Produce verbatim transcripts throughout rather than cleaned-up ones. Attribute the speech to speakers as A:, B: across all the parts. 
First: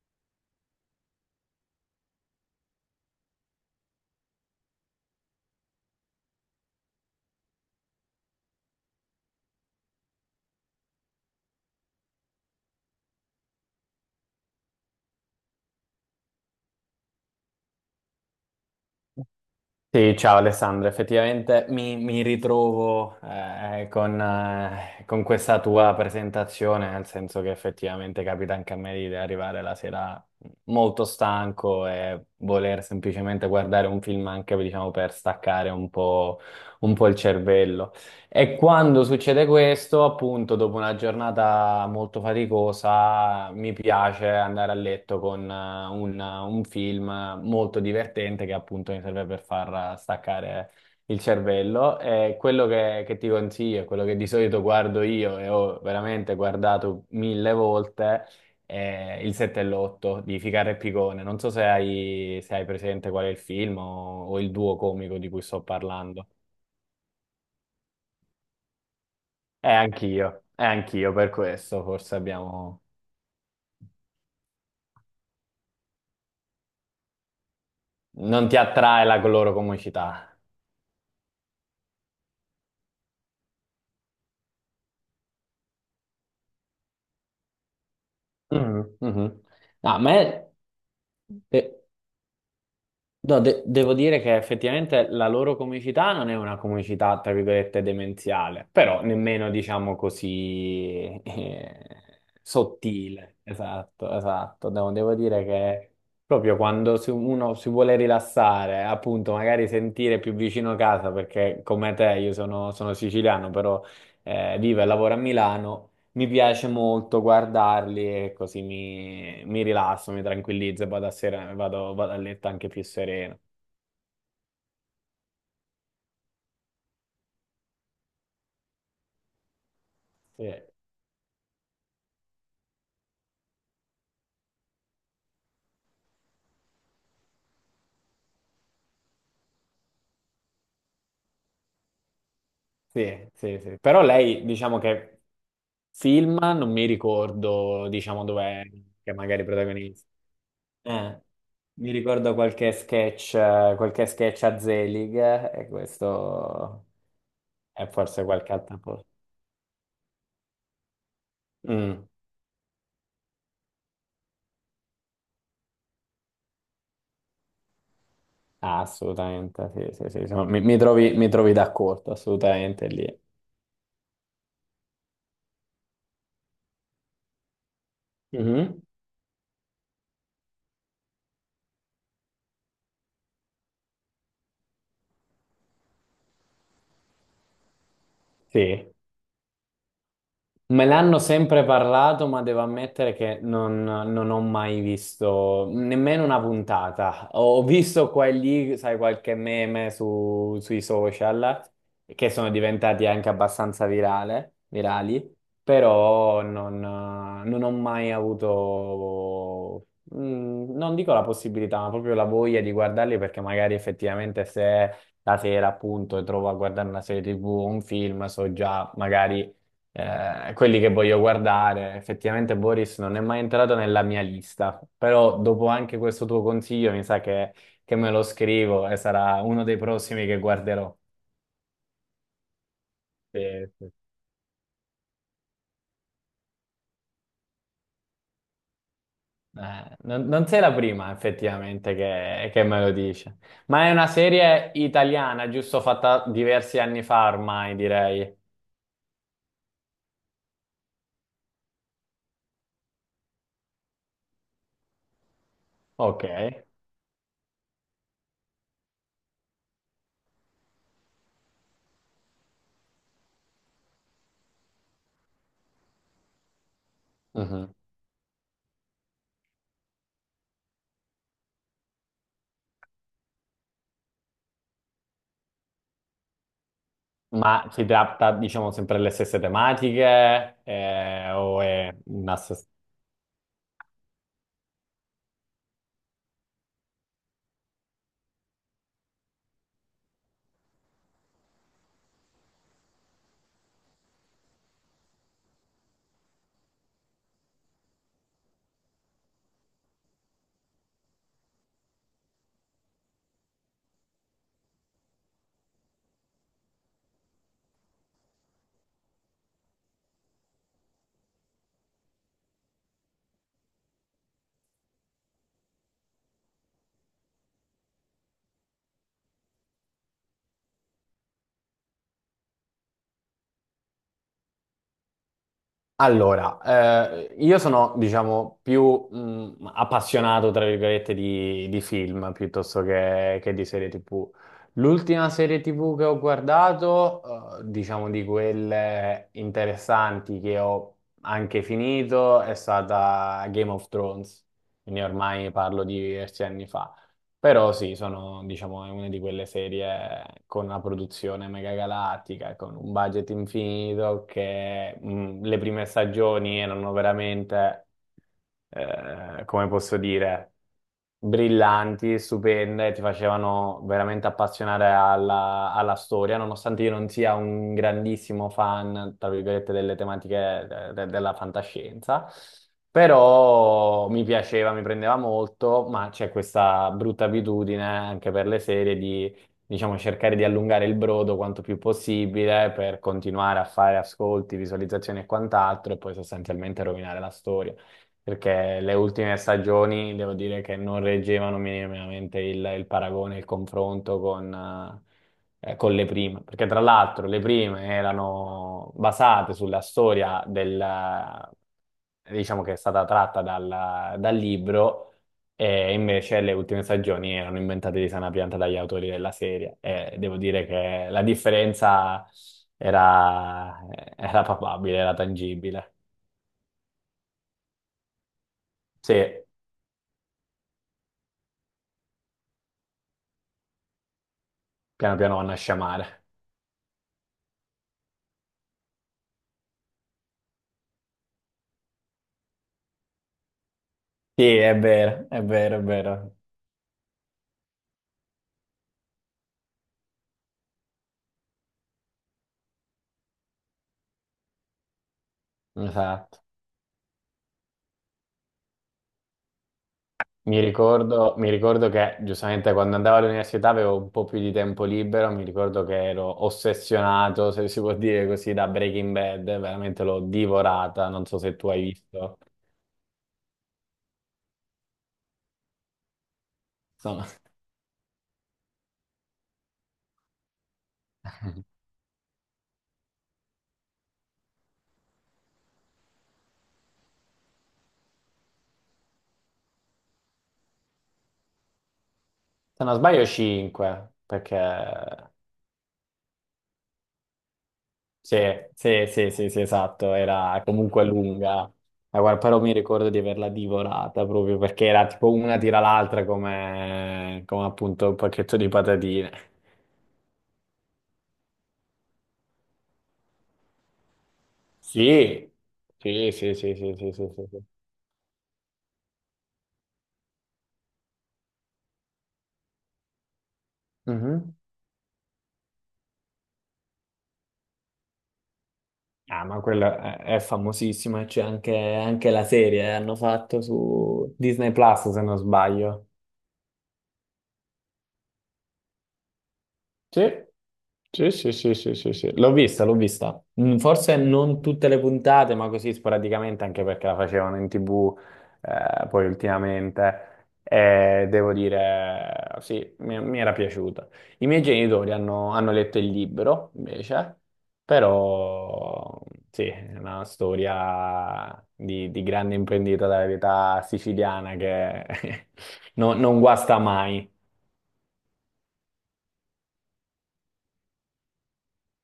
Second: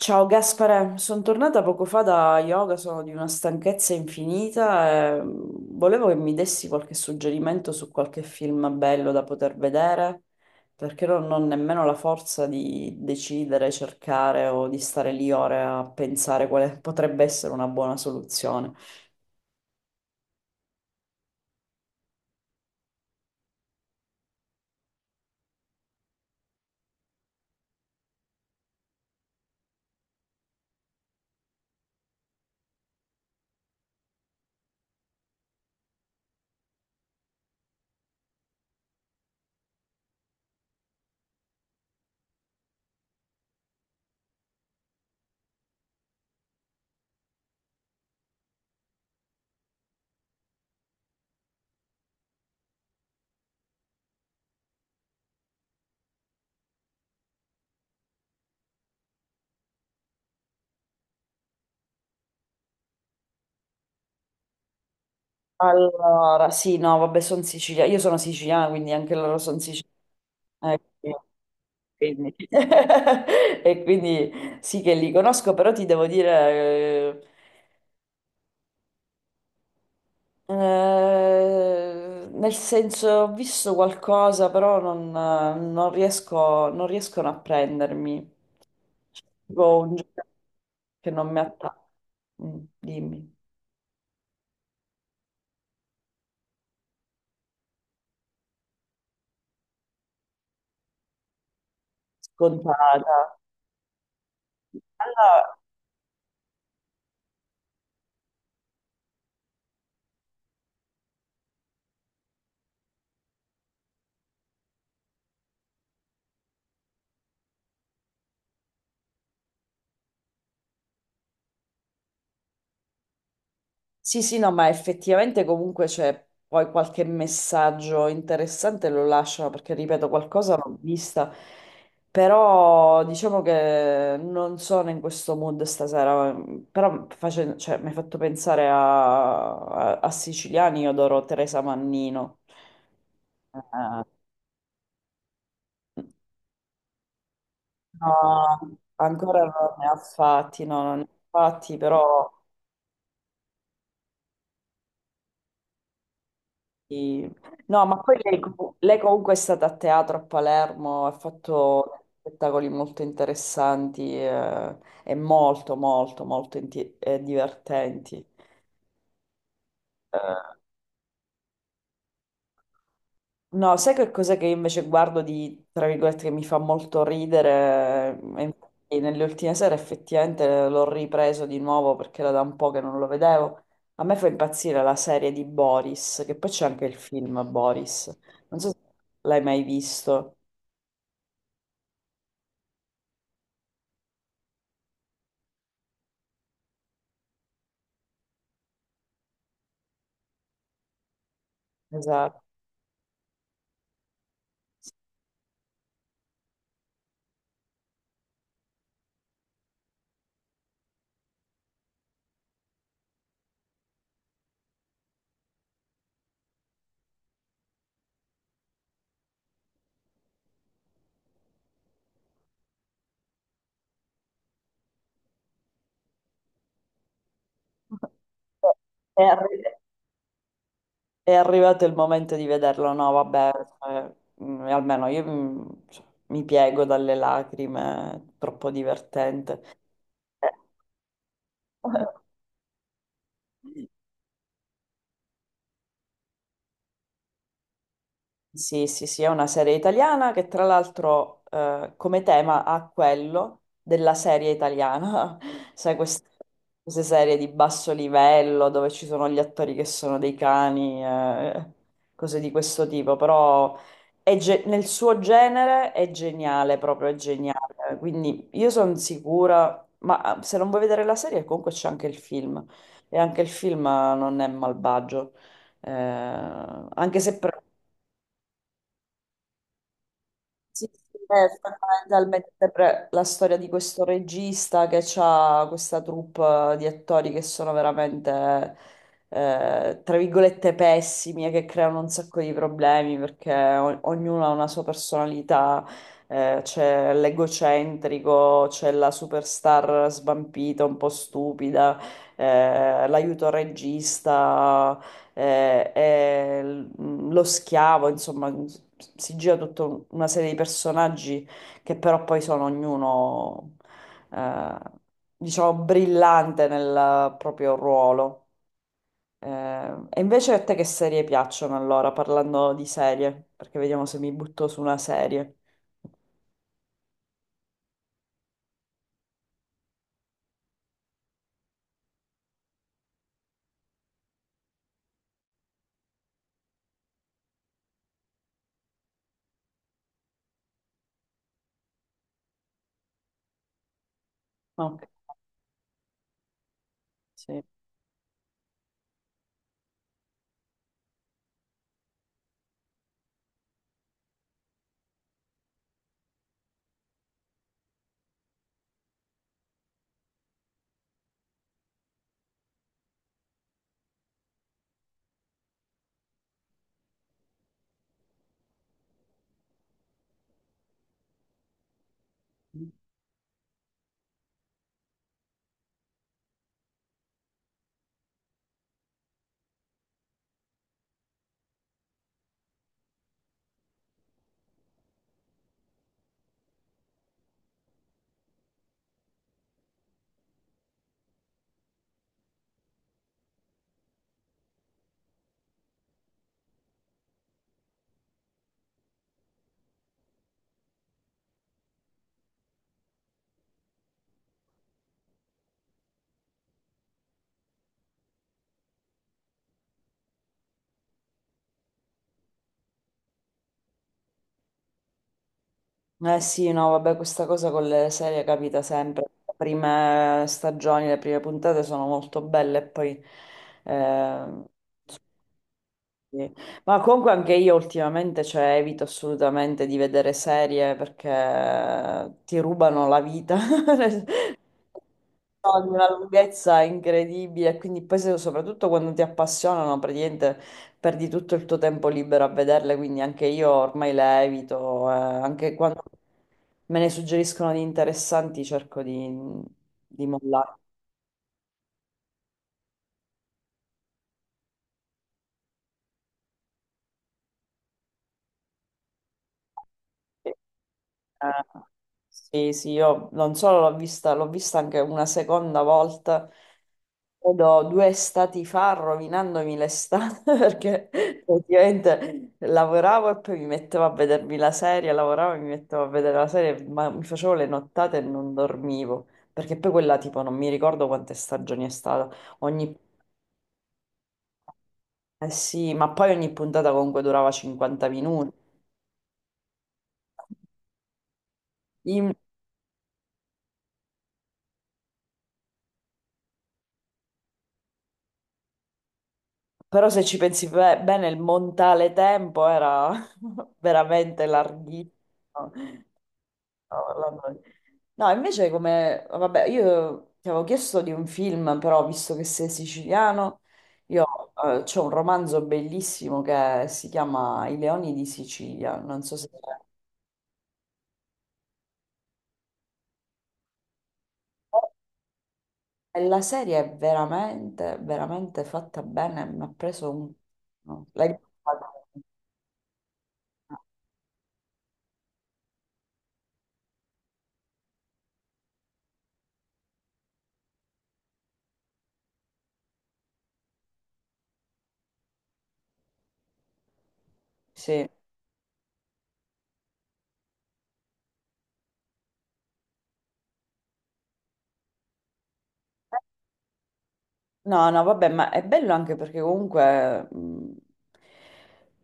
A: Ciao Gaspare, sono tornata poco fa da yoga, sono di una stanchezza infinita e mm, volevo che mi dessi qualche suggerimento su qualche film bello da poter vedere, perché non ho nemmeno la forza di decidere, cercare o di stare lì ore a pensare quale potrebbe essere una buona soluzione.
B: Sì, ciao Alessandro, effettivamente mi, mi ritrovo eh, con, eh, con questa tua presentazione, nel senso che effettivamente capita anche a me di arrivare la sera molto stanco e voler semplicemente guardare un film anche diciamo, per staccare un po', un po' il cervello. E quando succede questo, appunto, dopo una giornata molto faticosa, mi piace andare a letto con eh, un, un film molto divertente che appunto mi serve per far staccare il cervello. E quello che, che ti consiglio, quello che di solito guardo io e ho veramente guardato mille volte, è Il sette e l'otto di Ficarra e Picone. Non so se hai, se hai presente qual è il film o o il duo comico di cui sto parlando.
A: Allora, sì, no, vabbè, sono siciliana, io sono siciliana, quindi anche loro sono
B: E
A: siciliani.
B: anch'io, e anch'io per questo forse abbiamo...
A: E quindi sì che li conosco, però ti devo dire... eh,
B: Non ti attrae la loro comicità.
A: Eh, nel senso, ho visto qualcosa, però non, non riesco, non riescono a prendermi.
B: Mhm, mhm.
A: Tipo
B: No,
A: un
B: a
A: gioco
B: me...
A: che non mi
B: eh,
A: attacca. Mm, Dimmi.
B: No, de- devo dire che effettivamente la loro comicità non è una comicità, tra virgolette, demenziale, però nemmeno, diciamo così, eh,
A: Scontata.
B: sottile. Esatto, esatto. Devo, devo dire
A: Allora,
B: che proprio quando si- uno si vuole rilassare, appunto, magari sentire più vicino casa, perché come te io sono, sono siciliano, però eh, vivo e lavoro a Milano, mi piace molto guardarli e così mi, mi rilasso, mi tranquillizzo e vado a, sera- vado, vado a letto anche più sereno.
A: sì, sì, no, ma effettivamente comunque c'è poi qualche messaggio interessante lo lasciano perché, ripeto,
B: Sì,
A: qualcosa l'ho vista, però diciamo che non sono in questo mood stasera, però face- cioè, mi hai fatto pensare a, a- a Siciliani, io adoro Teresa Mannino.
B: sì, sì, sì. Però
A: Eh,
B: lei, diciamo che film, non mi ricordo, diciamo, dov'è
A: no,
B: che
A: ancora
B: magari
A: non ne ha
B: protagonista.
A: fatti, no, non ne ha
B: Eh,
A: fatti,
B: mi
A: però...
B: ricordo qualche sketch, eh, qualche sketch a Zelig eh, e questo
A: Sì. No,
B: è
A: ma poi
B: forse
A: lei,
B: qualche altra
A: lei
B: cosa.
A: comunque è stata a teatro a Palermo, ha fatto
B: Mm,
A: spettacoli molto interessanti eh, e molto, molto, molto inti- eh, divertenti.
B: ah, assolutamente, sì, sì, sì, sono- mi, mi trovi, mi trovi d'accordo, assolutamente lì.
A: No, sai che cosa che io invece guardo di, tra virgolette, che mi fa molto ridere? E
B: Mhm.
A: infatti nelle ultime sere effettivamente l'ho ripreso di nuovo perché era da un po' che non lo vedevo. A me fa impazzire la serie di Boris, che poi c'è anche il film Boris. Non so se
B: Sì.
A: l'hai mai visto.
B: Me l'hanno sempre parlato, ma devo ammettere che non, non ho mai visto nemmeno una puntata. Ho visto qua e lì, sai, qualche meme su- sui social che
A: Esatto.
B: sono diventati anche abbastanza virale- virali, però non, non ho mai avuto, mm, non dico la possibilità, ma proprio la voglia di guardarli perché magari effettivamente se la sera appunto trovo a guardare una serie ti vu o un film, so già magari eh, quelli che voglio guardare. Effettivamente Boris non è mai entrato nella mia lista, però dopo anche questo tuo consiglio mi sa che, che me lo scrivo e
A: È
B: sarà
A: arri-
B: uno dei prossimi che guarderò.
A: è arrivato il momento di vederlo, no,
B: Sì,
A: vabbè,
B: sì.
A: cioè, mm, almeno io mm, cioè, mi piego dalle lacrime, è troppo divertente.
B: Eh, non, non
A: Eh.
B: sei la prima effettivamente che, che me lo dice, ma è una serie italiana, giusto fatta diversi anni fa ormai, direi.
A: Sì, sì, sì, è una serie italiana che tra l'altro eh, come tema ha quello della serie italiana, sai,
B: Ok.
A: quest- queste, serie di basso livello dove ci sono gli attori che sono dei cani, eh, cose di questo tipo, però è ge- nel suo genere è geniale, proprio è
B: Mhm.
A: geniale, quindi io sono sicura, ma eh, se non vuoi vedere la serie comunque c'è anche il film e anche il film eh, non è malvagio. Eh, Anche se pre-
B: Ma si tratta, diciamo, sempre delle stesse tematiche,
A: Sì, sì,
B: eh,
A: è
B: o è una...
A: fondamentalmente pre- la storia di questo regista che ha questa troupe di attori che sono veramente, eh, tra virgolette, pessimi e che creano un sacco di problemi perché o- ognuno ha una sua personalità, eh, c'è l'egocentrico, c'è la superstar svampita, un po' stupida, eh, l'aiuto regista eh, eh, l- mm, lo schiavo, insomma, mm, s- si gira tutta un- una serie di personaggi che però poi sono ognuno, eh, diciamo, brillante nel proprio ruolo. Eh, e invece a te che serie piacciono allora, parlando di serie? Perché vediamo se mi butto su una serie.
B: Allora, eh, io sono, diciamo, più mh, appassionato, tra virgolette, di, di film piuttosto che, che di serie ti vu. L'ultima serie ti vu che ho guardato, eh, diciamo di quelle interessanti che ho anche finito, è stata Game of Thrones. Quindi
A: Ok,
B: ormai parlo di diversi anni fa.
A: sì.
B: Però sì, sono, diciamo, è una di quelle serie con una produzione megagalattica, con un budget infinito, che mh, le prime stagioni erano veramente, eh, come posso dire, brillanti, stupende, ti facevano veramente appassionare alla, alla storia, nonostante io non sia un grandissimo fan, tra virgolette, delle tematiche de- de- della fantascienza. Però mi piaceva, mi prendeva molto, ma c'è questa brutta abitudine anche per le serie di, diciamo, cercare di allungare il brodo quanto più possibile per continuare a fare ascolti, visualizzazioni e quant'altro, e poi sostanzialmente rovinare la storia. Perché le ultime stagioni devo dire che non reggevano minimamente il, il paragone, il confronto con, eh, eh, con le prime, perché tra l'altro le prime erano basate sulla storia del, eh, diciamo che è stata tratta dal, dal libro, e invece le ultime stagioni erano inventate di sana pianta dagli autori della serie. E devo dire che la differenza era, era palpabile, era tangibile.
A: Eh sì, no, vabbè, questa cosa con le serie capita
B: Sì,
A: sempre. Le prime stagioni, le prime puntate sono molto belle e poi... eh,
B: piano piano vanno a sciamare.
A: sì. Ma comunque anche io ultimamente, cioè, evito assolutamente di vedere serie perché ti rubano la vita.
B: Sì, è vero, è vero,
A: No,
B: è
A: di una
B: vero.
A: lunghezza incredibile, quindi poi se- soprattutto quando ti appassionano, praticamente perdi tutto il tuo tempo libero a vederle, quindi anche io ormai le evito, eh, anche quando
B: Esatto.
A: me ne suggeriscono di interessanti cerco di, di
B: Mi
A: mollare.
B: ricordo, mi ricordo che giustamente quando andavo all'università avevo un po' più di tempo libero, mi ricordo che ero ossessionato, se si può dire così, da Breaking Bad, veramente l'ho divorata, non so se tu
A: Eh,
B: hai visto.
A: sì, sì, io non solo l'ho vista, l'ho vista anche una seconda volta,
B: Sono-
A: credo due estati fa, rovinandomi l'estate, perché praticamente lavoravo e poi mi mettevo a vedermi la serie, lavoravo e mi mettevo a vedere la serie, ma mi facevo le nottate e non dormivo, perché poi quella tipo non mi ricordo quante stagioni è stata,
B: se non
A: ogni,
B: sbaglio cinque, perché
A: eh sì, ma poi ogni puntata comunque durava cinquanta
B: sì,
A: minuti.
B: sì, sì, sì, sì, esatto, era comunque lunga. Ma guarda, però mi ricordo di averla divorata proprio perché era tipo una tira l'altra come, come appunto un pacchetto di patatine.
A: Però se ci pensi be- bene, il montale tempo era veramente larghissimo.
B: Sì,
A: No,
B: sì, sì, sì, sì, sì, sì,
A: Orlando-
B: sì,
A: no,
B: sì.
A: No, invece come... Vabbè, io ti avevo chiesto di un film, però visto che sei siciliano, io
B: Mhm.
A: eh, c'ho un romanzo bellissimo che si chiama I Leoni di Sicilia. Non so
B: Ah,
A: se...
B: ma quella è, è famosissima, c'è anche, anche la serie, eh, hanno fatto su Disney Plus, se non sbaglio.
A: E la serie è veramente, veramente fatta bene. Mi ha preso un...
B: Sì,
A: no, l'hai
B: sì, sì, sì, sì,
A: guardata?
B: sì, sì. L'ho vista, l'ho vista. Mm, forse non tutte le puntate, ma così sporadicamente, anche perché la facevano in ti vu, eh, poi ultimamente. E devo dire, sì, mi, mi era piaciuta. I miei genitori hanno, hanno letto il libro, invece,
A: Sì.
B: però sì, è una storia di, di grande imprendita della vita siciliana che non non guasta mai.
A: No, no, vabbè, ma è bello anche perché comunque mh,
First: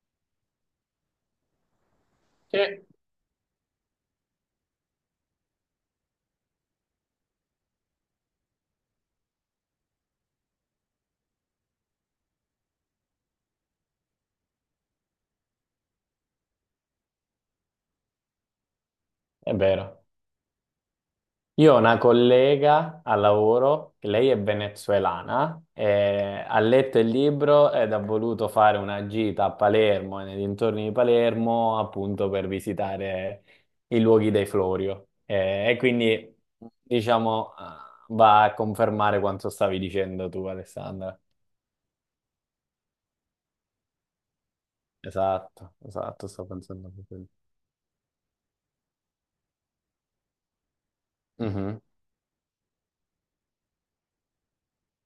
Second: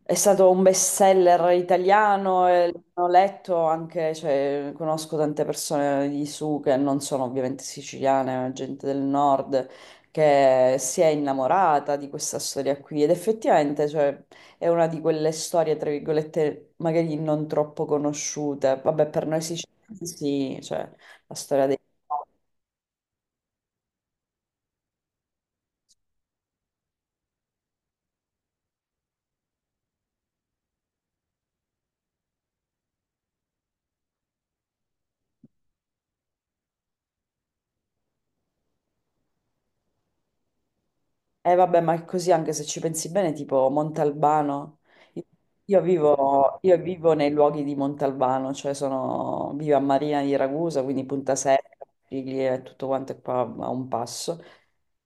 A: è stato un best seller italiano
B: Sì.
A: e l'ho letto anche, cioè, conosco tante persone di su che non sono ovviamente siciliane, ma gente del nord che si è innamorata di questa storia qui ed effettivamente, cioè, è una di quelle storie, tra virgolette, magari non troppo conosciute. Vabbè, per noi
B: È vero.
A: siciliani sì, cioè, la storia
B: Io
A: dei...
B: ho una collega al lavoro, che lei è venezuelana, e ha letto il libro ed ha voluto fare una gita a Palermo e nei dintorni di Palermo appunto per visitare i luoghi dei Florio. Eh, E, quindi, diciamo, eh, va a confermare quanto stavi dicendo tu, Alessandra.
A: Eh vabbè, ma è così anche se ci pensi bene, tipo Montalbano. Io
B: Esatto,
A: io
B: esatto, sto
A: vivo, io
B: pensando
A: vivo
B: proprio a
A: nei luoghi di Montalbano, cioè sono, vivo a Marina di Ragusa, quindi Punta
B: quello. Mhm.
A: Secca, Piglia e tutto quanto è qua a un passo.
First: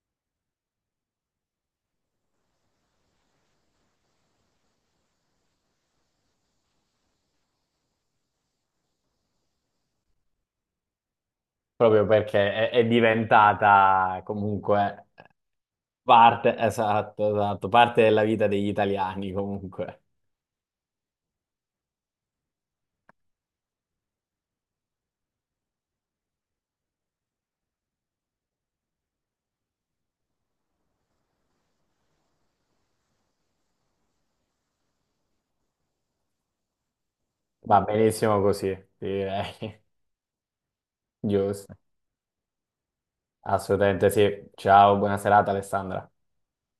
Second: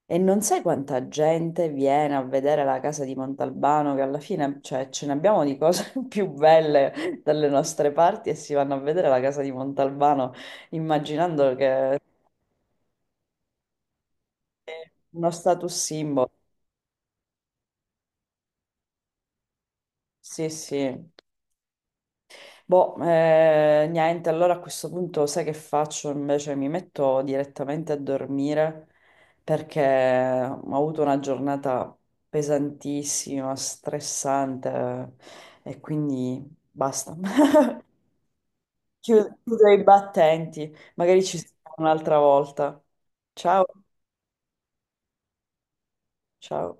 A: E non sai quanta gente viene a vedere la casa di Montalbano, che alla fine, cioè, ce ne abbiamo di cose più belle dalle nostre parti e si vanno a vedere la casa di Montalbano immaginando che è
B: Proprio perché è, è diventata comunque...
A: uno status symbol.
B: Parte, esatto, esatto, parte della vita degli italiani comunque.
A: Sì, sì. Boh, eh, niente, allora a questo punto sai che faccio? Invece mi metto direttamente a dormire perché ho avuto una giornata pesantissima, stressante e quindi basta.
B: Va benissimo così,
A: Chiudo, chiudo i
B: direi.
A: battenti, magari ci sentiamo
B: Giusto.
A: un'altra volta. Ciao,
B: Assolutamente sì. Ciao, buona serata Alessandra.
A: ciao.